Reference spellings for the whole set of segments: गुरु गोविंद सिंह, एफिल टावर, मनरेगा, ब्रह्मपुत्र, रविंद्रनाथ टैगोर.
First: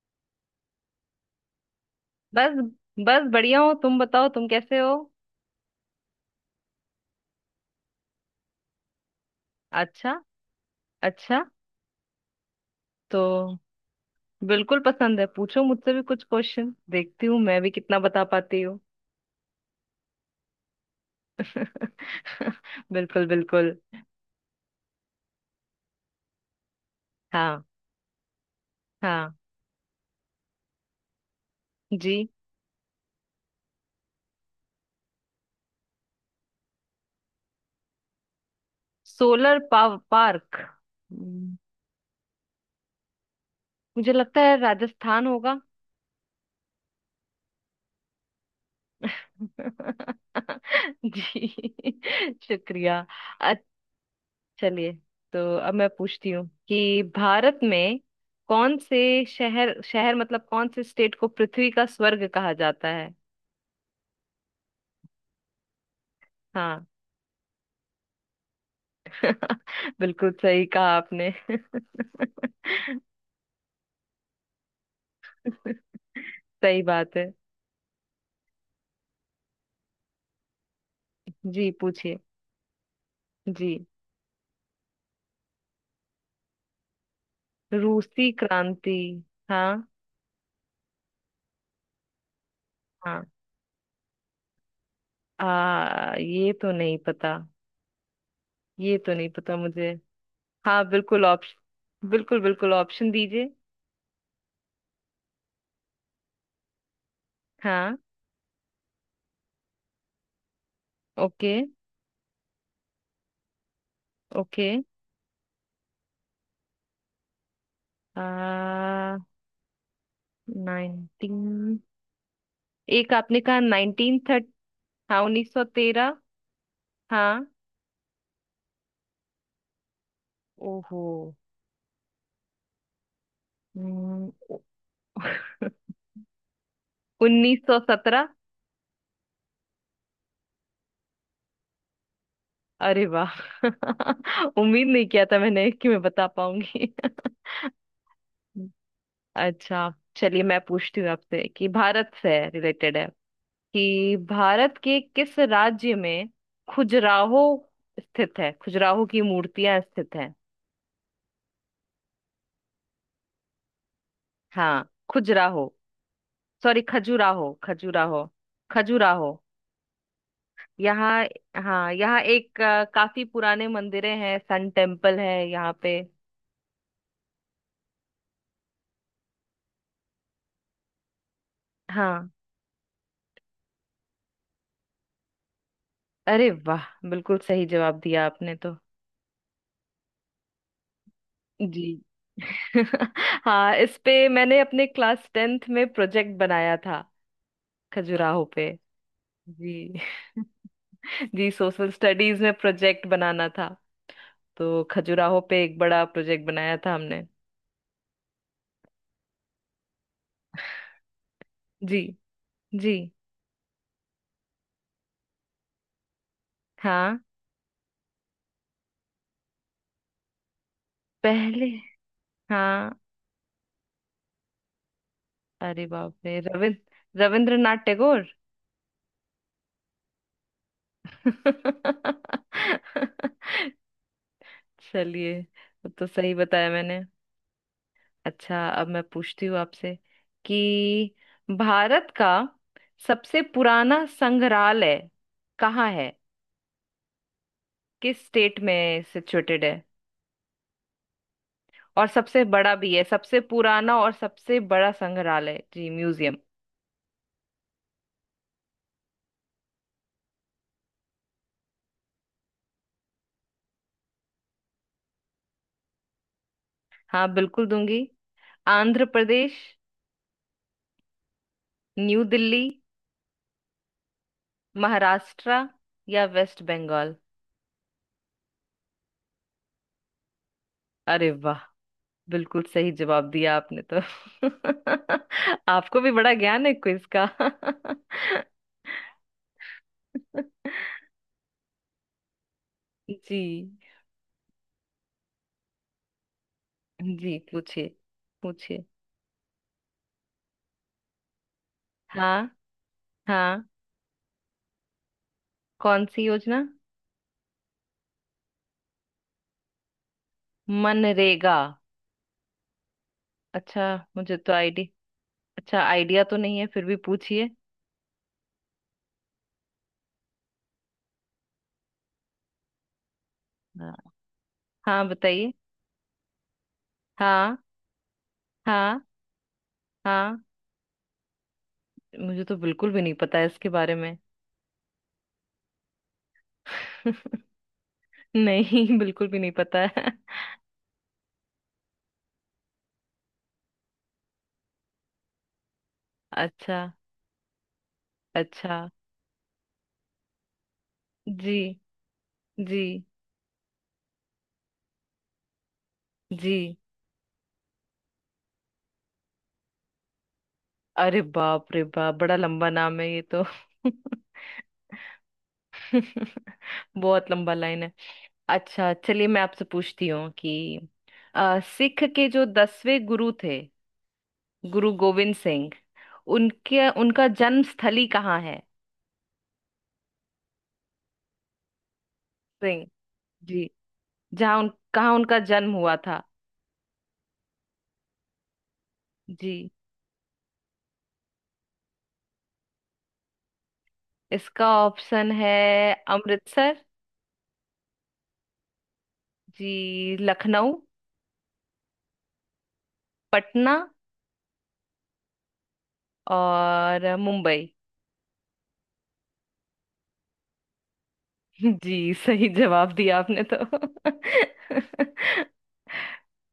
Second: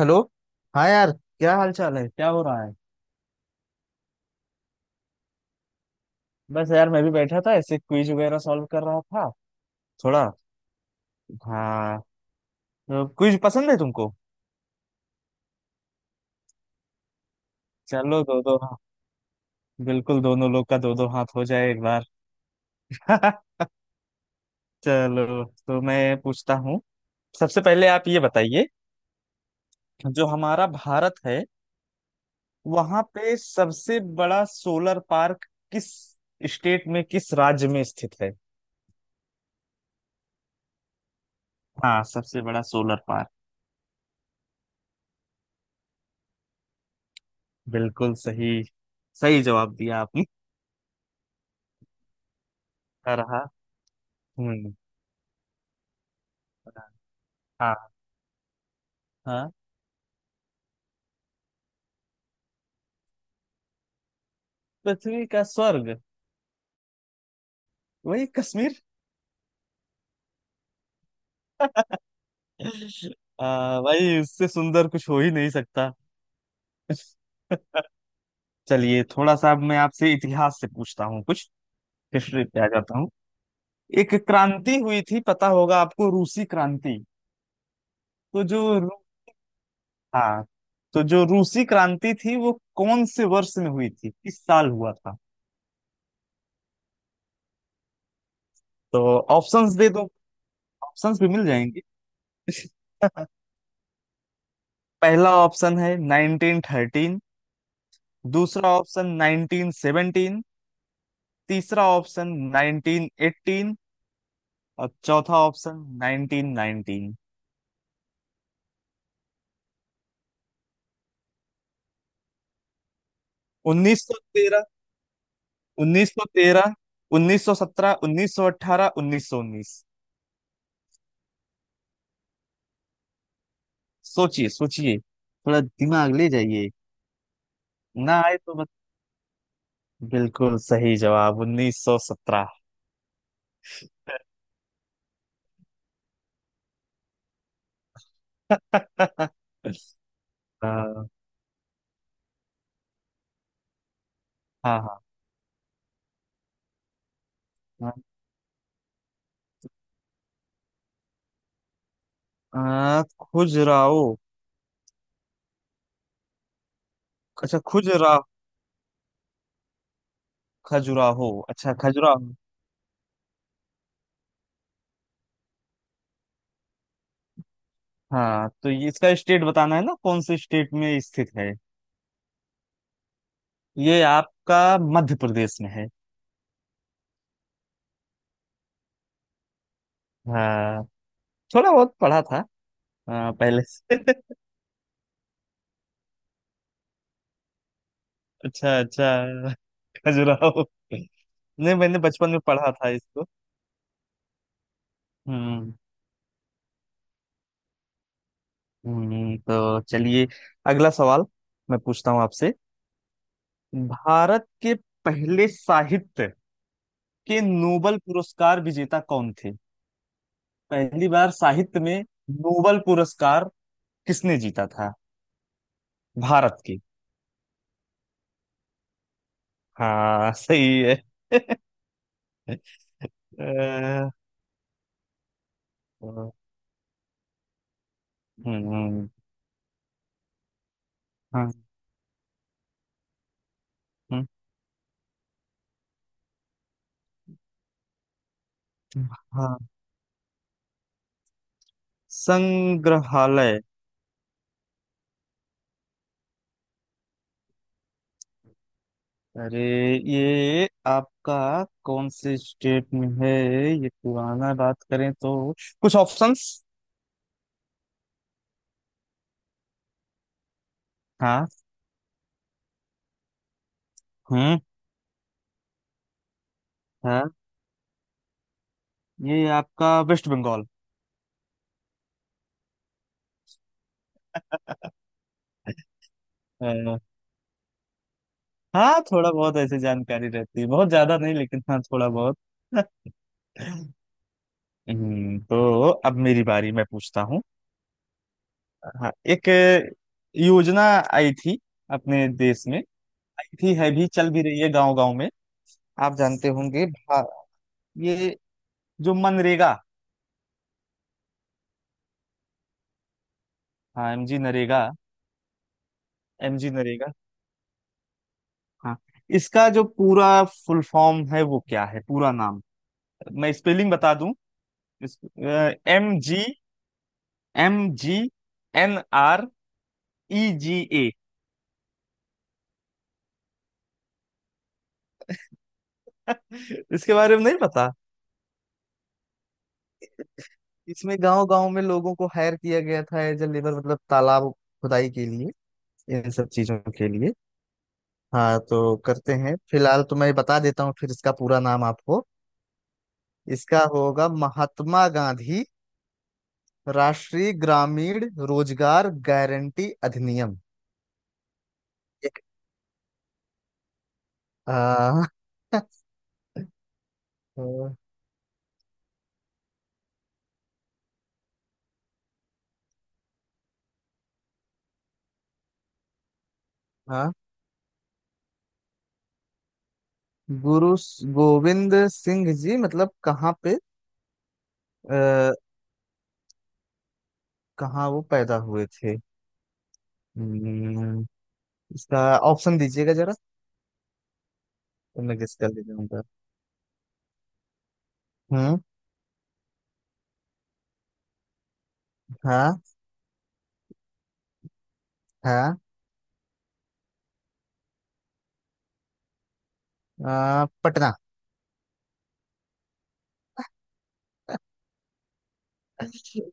Hello. हाँ यार। क्या हाल चाल है? क्या हो बस। रहा है? बस बढ़िया हो। तुम बताओ तुम कैसे हो। बस यार, मैं भी बैठा था ऐसे क्विज वगैरह सॉल्व कर रहा था। अच्छा। थोड़ा। अच्छा। हाँ। तो तो क्विज पसंद है तुमको? बिल्कुल पसंद है। पूछो मुझसे भी कुछ क्वेश्चन, देखती हूँ मैं भी कितना चलो बता दो दो। पाती हाँ। हूँ। बिल्कुल दोनों लोग का दो दो हाथ हो जाए एक बार। बिल्कुल बिल्कुल। चलो तो मैं पूछता हूँ। सबसे हाँ। पहले आप ये बताइए, हाँ। जो हमारा भारत है जी। वहां पे सबसे बड़ा सोलर पार्क किस स्टेट में, किस राज्य में स्थित है? सोलर पाव पार्क। हम्म, हाँ। सबसे बड़ा सोलर पार्क। मुझे लगता है राजस्थान होगा। बिल्कुल सही। सही जवाब दिया आपने। जी। शुक्रिया। रहा। हम्म। चलिए, तो अब मैं पूछती हूँ कि भारत हाँ। में कौन से हाँ। शहर शहर मतलब कौन से स्टेट को पृथ्वी का स्वर्ग कहा जाता है? पृथ्वी का स्वर्ग हाँ। वही कश्मीर। बिल्कुल सही कहा आपने। भाई उससे सुंदर कुछ हो ही नहीं सकता। सही बात है। चलिए थोड़ा सा अब मैं आपसे इतिहास से पूछता हूँ कुछ। जी पूछिए। हिस्ट्री पे आ जाता हूँ। जी। एक क्रांति हुई थी, पता होगा आपको, रूसी क्रांति। रूसी तो जो रू- क्रांति। हाँ। हाँ। तो जो रूसी क्रांति थी वो कौन हाँ। से वर्ष में हुई थी? किस साल हुआ था? ये तो नहीं पता। ये तो तो नहीं पता ऑप्शंस दे मुझे। दो। हाँ ऑप्शंस बिल्कुल भी मिल जाएंगे। ऑप्शन, बिल्कुल बिल्कुल ऑप्शन दीजिए। पहला ऑप्शन है 1913, हाँ। दूसरा ऑप्शन 1917, ओके। तीसरा ऑप्शन 1918 ओके। और चौथा ऑप्शन 1919। आ नाइनटीन, एक आपने कहा नाइनटीन थर्ट। 1913। हाँ उन्नीस सौ तेरह। 1913, हाँ। 1917, 1918, 1919। ओहो। सोचिए सोचिए, थोड़ा दिमाग ले जाइए। उन्नीस सौ ना सत्रह। आए तो मत। बिल्कुल सही जवाब 1917। अरे वाह। उम्मीद नहीं किया था मैंने कि मैं बता पाऊंगी। अच्छा चलिए, मैं पूछती हूँ हाँ। आपसे कि भारत से रिलेटेड है, कि भारत के हाँ। किस राज्य में खजुराहो हाँ। स्थित है, खजुराहो की मूर्तियां स्थित हैं? आ, खुजराहो हाँ। खजुराहो, सॉरी, खजुराहो, अच्छा खुजरा खजुराहो। खजुराहो। यहाँ। खजुराहो अच्छा हाँ, यहाँ खजुराहो। एक काफी पुराने मंदिरें हैं, सन टेम्पल है यहाँ पे। हाँ, तो ये इसका स्टेट बताना है ना, कौन से स्टेट में स्थित है? हाँ। ये आपका मध्य प्रदेश में है। अरे वाह, बिल्कुल सही जवाब दिया आपने तो। हाँ, थोड़ा बहुत जी। पढ़ा था। हाँ, पहले हाँ, इस से। पे मैंने अपने क्लास टेंथ में प्रोजेक्ट बनाया था, खजुराहो पे। अच्छा अच्छा। जी। खजुराहो। जी नहीं, सोशल मैंने बचपन स्टडीज में में पढ़ा था प्रोजेक्ट इसको। बनाना था। तो खजुराहो पे हम्म। एक बड़ा प्रोजेक्ट बनाया था हमने। हम्म। तो चलिए अगला सवाल मैं जी। पूछता हूँ आपसे। जी। भारत के पहले साहित्य हाँ। के नोबल पुरस्कार विजेता कौन थे? पहली बार पहले। साहित्य में नोबल हाँ। पुरस्कार किसने जीता था? अरे बाप रे, भारत के। रविंद्रनाथ टैगोर। हाँ, सही है। अ, चलिए, वो तो सही बताया मैंने। अच्छा, अब मैं हम्म। पूछती हूँ आपसे कि हाँ। भारत का सबसे पुराना हम्म। संग्रहालय कहाँ है, किस स्टेट में हाँ। सिचुएटेड है, और सबसे बड़ा भी है, सबसे संग्रहालय। पुराना और सबसे बड़ा संग्रहालय, जी, म्यूजियम। अरे, ये आपका कौन से स्टेट में है? ये पुराना बात करें तो कुछ ऑप्शंस। हाँ बिल्कुल दूंगी। आंध्र प्रदेश, हाँ। न्यू दिल्ली, हम्म। महाराष्ट्र, या वेस्ट बंगाल। हाँ। ये आपका वेस्ट बंगाल। अरे, बिल्कुल सही जवाब दिया आपने तो। आपको भी बड़ा ज्ञान है अ, क्विज का। हाँ, थोड़ा बहुत ऐसे जानकारी रहती है, बहुत ज्यादा नहीं लेकिन हाँ, थोड़ा बहुत। जी। तो अब मेरी बारी, मैं पूछता जी हूँ। पूछिए। पूछिए। हाँ, एक योजना आई थी अपने हाँ। देश में। आई हाँ। थी, है भी, चल भी रही है गांव गांव में। कौन आप सी जानते योजना? होंगे भा- ये जो मनरेगा। मनरेगा। अच्छा। हाँ, मुझे एमजी तो नरेगा। आईडी अच्छा, आइडिया तो नहीं है, एमजी फिर भी नरेगा। पूछिए। हाँ, इसका जो पूरा फुल फॉर्म है वो क्या है, पूरा नाम? मैं स्पेलिंग हाँ। बता दूं। हाँ, इस, बताइए। एम जी, हाँ। एम जी एन हाँ। आर हाँ। E G A. मुझे तो बिल्कुल भी नहीं पता है इसके बारे में। इसके बारे में नहीं पता। नहीं, बिल्कुल भी नहीं पता है। इसमें गांव गांव में लोगों को हायर किया गया था एज ए लेबर, मतलब तालाब खुदाई के लिए, इन सब चीजों अच्छा। के लिए। हाँ, अच्छा। तो करते हैं, फिलहाल तो मैं बता देता हूँ फिर इसका जी। पूरा नाम आपको। जी। इसका होगा, महात्मा गांधी जी। राष्ट्रीय ग्रामीण रोजगार गारंटी अधिनियम। अरे बाप रे बाप, बड़ा एक। लंबा नाम है ये तो। आ, बहुत लंबा लाइन है। अच्छा चलिए, मैं आपसे पूछती हूँ कि सिख के जो दसवें गुरु थे, गुरु गोविंद सिंह, उनके उनका हाँ। जन्म स्थली कहाँ है? गोविंद सिंह जी सिंह। मतलब कहाँ जी। पे? जहाँ उन कहाँ उनका आ, जन्म हुआ था? कहाँ वो पैदा हुए थे? जी। हम्म, इसका ऑप्शन दीजिएगा जरा, इसका तो ऑप्शन मैं है गेस कर लेता हूँ। अमृतसर, हम्म। जी, लखनऊ, हाँ। पटना हाँ। और मुंबई। हाँ। पटना। जी, सही जवाब दिया आपने तो।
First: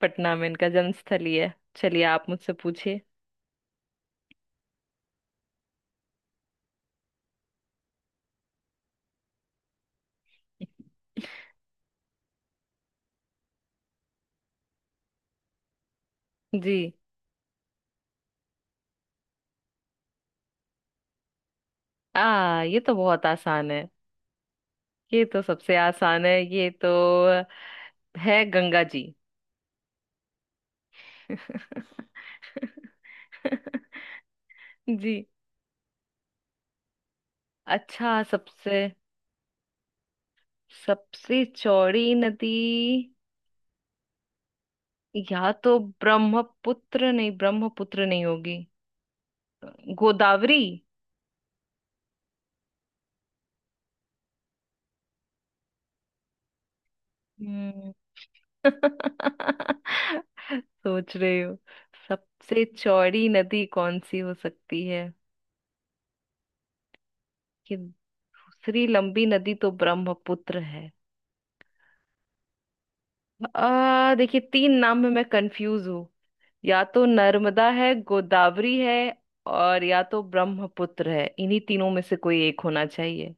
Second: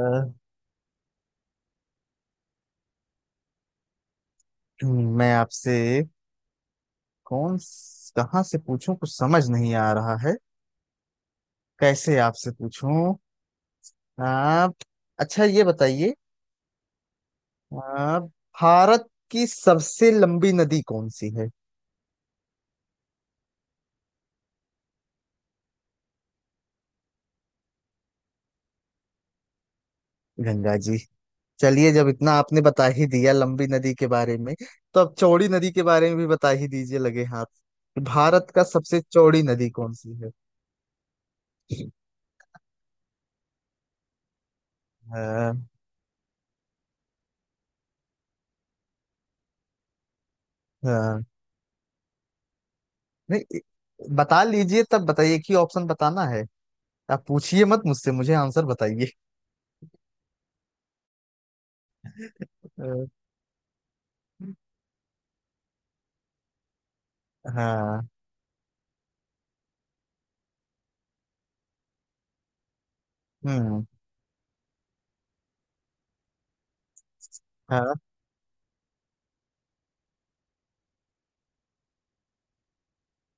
पटना में इनका जन्म स्थल ही है। चलिए, आप मुझसे पूछिए। मैं आपसे कौन, कहाँ से पूछूं, कुछ समझ नहीं आ रहा है, कैसे आपसे पूछूं आप? अच्छा, ये बताइए, जी। आप भारत की सबसे लंबी नदी कौन सी है? आ ये तो बहुत आसान है। ये तो सबसे आसान है ये तो। है गंगा जी। गंगा जी। चलिए, जब इतना आपने बता ही दिया लंबी नदी के बारे में, तो जी। अब चौड़ी नदी के बारे में भी बता ही दीजिए लगे हाथ। अच्छा, भारत का सबसे सबसे चौड़ी नदी कौन सी है? सबसे चौड़ी नदी। या हाँ। तो ब्रह्मपुत्र, नहीं, ब्रह्मपुत्र नहीं होगी। गोदावरी। हाँ। नहीं, बता लीजिए तब, बताइए कि ऑप्शन बताना है। आप पूछिए मत हम्म, मुझसे, मुझे आंसर बताइए। सोच रही हूँ सबसे अ, चौड़ी नदी कौन सी हो सकती है। कि हाँ। दूसरी लंबी नदी तो ब्रह्मपुत्र है। हम्म। आ देखिए, तीन नाम में मैं कंफ्यूज हूँ। या तो नर्मदा है, हाँ। गोदावरी है, और या तो ब्रह्मपुत्र है, इन्हीं तीनों में से कोई एक होना चाहिए।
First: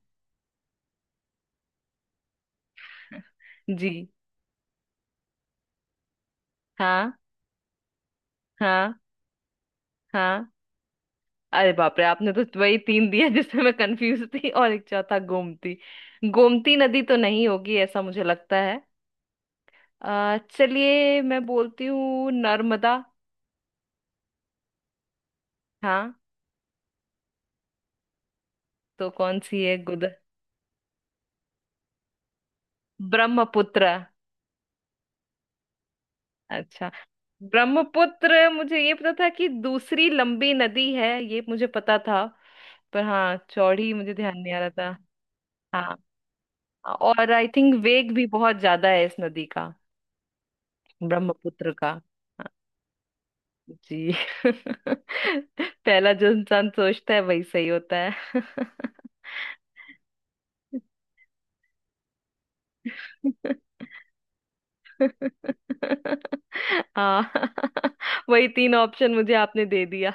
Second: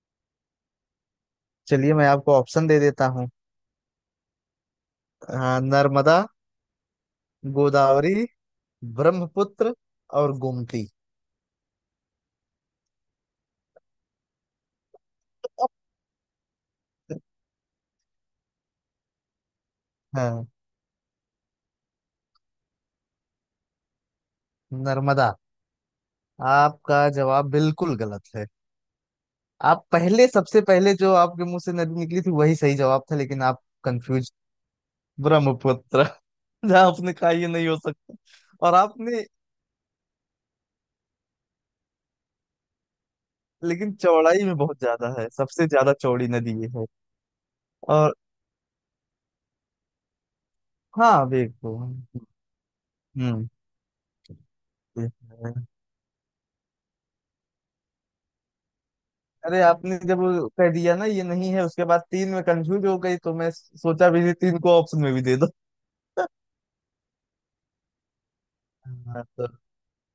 चलिए, मैं आपको ऑप्शन दे देता हूँ। जी। हाँ, नर्मदा, हाँ। गोदावरी, हाँ। ब्रह्मपुत्र और हाँ। गोमती। अरे बाप रे, आपने तो वही तीन दिया जिससे मैं कंफ्यूज थी, और एक चौथा गोमती। गोमती नदी तो नहीं होगी ऐसा मुझे लगता है। हाँ, चलिए, मैं बोलती हूँ नर्मदा। नर्मदा। हाँ। आपका जवाब बिल्कुल गलत है। तो कौन सी है आप गुद? पहले, सबसे पहले जो आपके मुंह से नदी निकली थी वही सही जवाब था लेकिन आप ब्रह्मपुत्र। कंफ्यूज। ब्रह्मपुत्र। जहाँ अच्छा। आपने कहा ये नहीं हो सकता। ब्रह्मपुत्र, और मुझे ये पता आपने, था कि दूसरी लंबी नदी है ये मुझे पता था। पर हाँ, चौड़ी लेकिन मुझे ध्यान चौड़ाई नहीं में आ रहा बहुत था। ज्यादा है, सबसे ज्यादा हाँ। चौड़ी नदी ये है। और आई थिंक वेग और भी बहुत ज्यादा है इस नदी का, हाँ, वेग ब्रह्मपुत्र तो। का। हम्म। जी। हम्म। पहला जो इंसान सोचता है वही सही होता है। अरे, आपने जब वो कह दिया ना ये नहीं है, उसके बाद तीन में कंफ्यूज हो गई, तो मैं सोचा भी नहीं, तीन को ऑप्शन में भी दे दो। हाँ। वही तीन ऑप्शन हाँ। मुझे तो। आपने दे दिया।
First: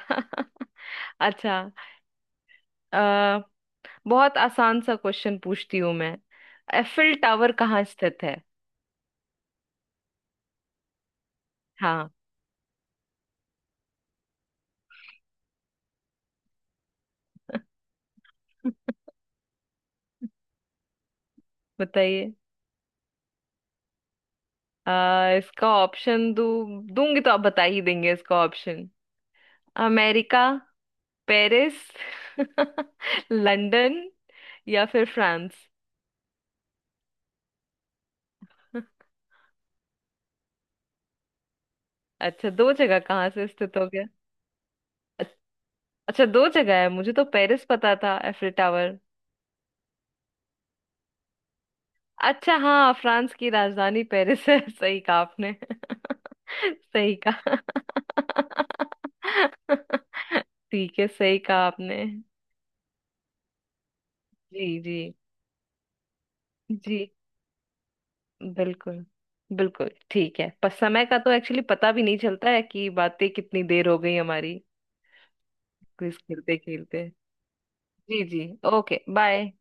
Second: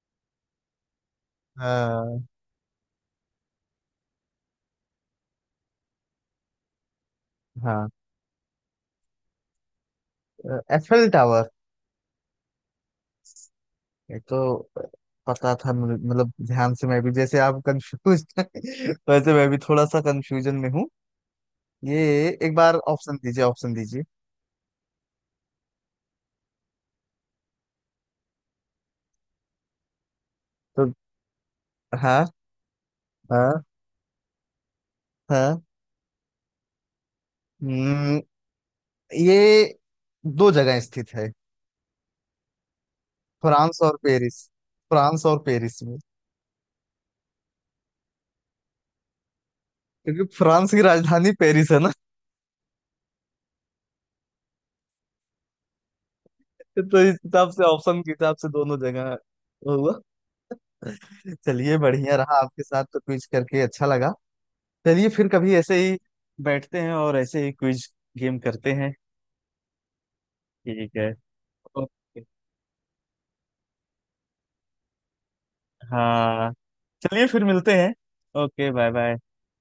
अच्छा। हाँ। आ, बहुत आसान सा क्वेश्चन पूछती हूँ मैं। एफिल टावर कहाँ हाँ, स्थित है? एफएल टावर हाँ। ये तो पता था मुझे, मतलब ध्यान से मैं भी, जैसे आप कंफ्यूज वैसे मैं भी थोड़ा सा कंफ्यूजन में हूँ। ये बताइए। एक बार ऑप्शन दीजिए, ऑप्शन दीजिए इसका ऑप्शन दू, दूंगी तो आप बता ही देंगे इसका ऑप्शन। अमेरिका, तो। पेरिस, हाँ। हाँ। लंदन, या फिर हाँ। फ्रांस। हम्म, ये दो जगह स्थित है, अच्छा, दो जगह कहाँ से स्थित फ्रांस हो और गया? पेरिस, फ्रांस अच- और पेरिस। अच्छा, दो जगह है, मुझे तो पेरिस पता था एफिल टावर। क्योंकि फ्रांस की राजधानी पेरिस है ना। अच्छा हाँ, फ्रांस की राजधानी पेरिस है। सही कहा आपने। तो सही इस हिसाब कहा। से, ऑप्शन के हिसाब से दोनों जगह हुआ। ठीक है, सही कहा चलिए, आपने। बढ़िया रहा, आपके साथ तो क्विज करके अच्छा लगा। जी। जी। चलिए, फिर कभी ऐसे ही बैठते हैं जी। और ऐसे ही क्विज गेम करते हैं। बिल्कुल। बिल्कुल ठीक है, पर ठीक समय है। का तो एक्चुअली पता भी नहीं ओके। चलता है कि बातें कितनी देर हो गई हमारी, क्विज हाँ। खेलते खेलते। चलिए, फिर मिलते हैं। जी। जी। Okay, bye okay, bye. Bye.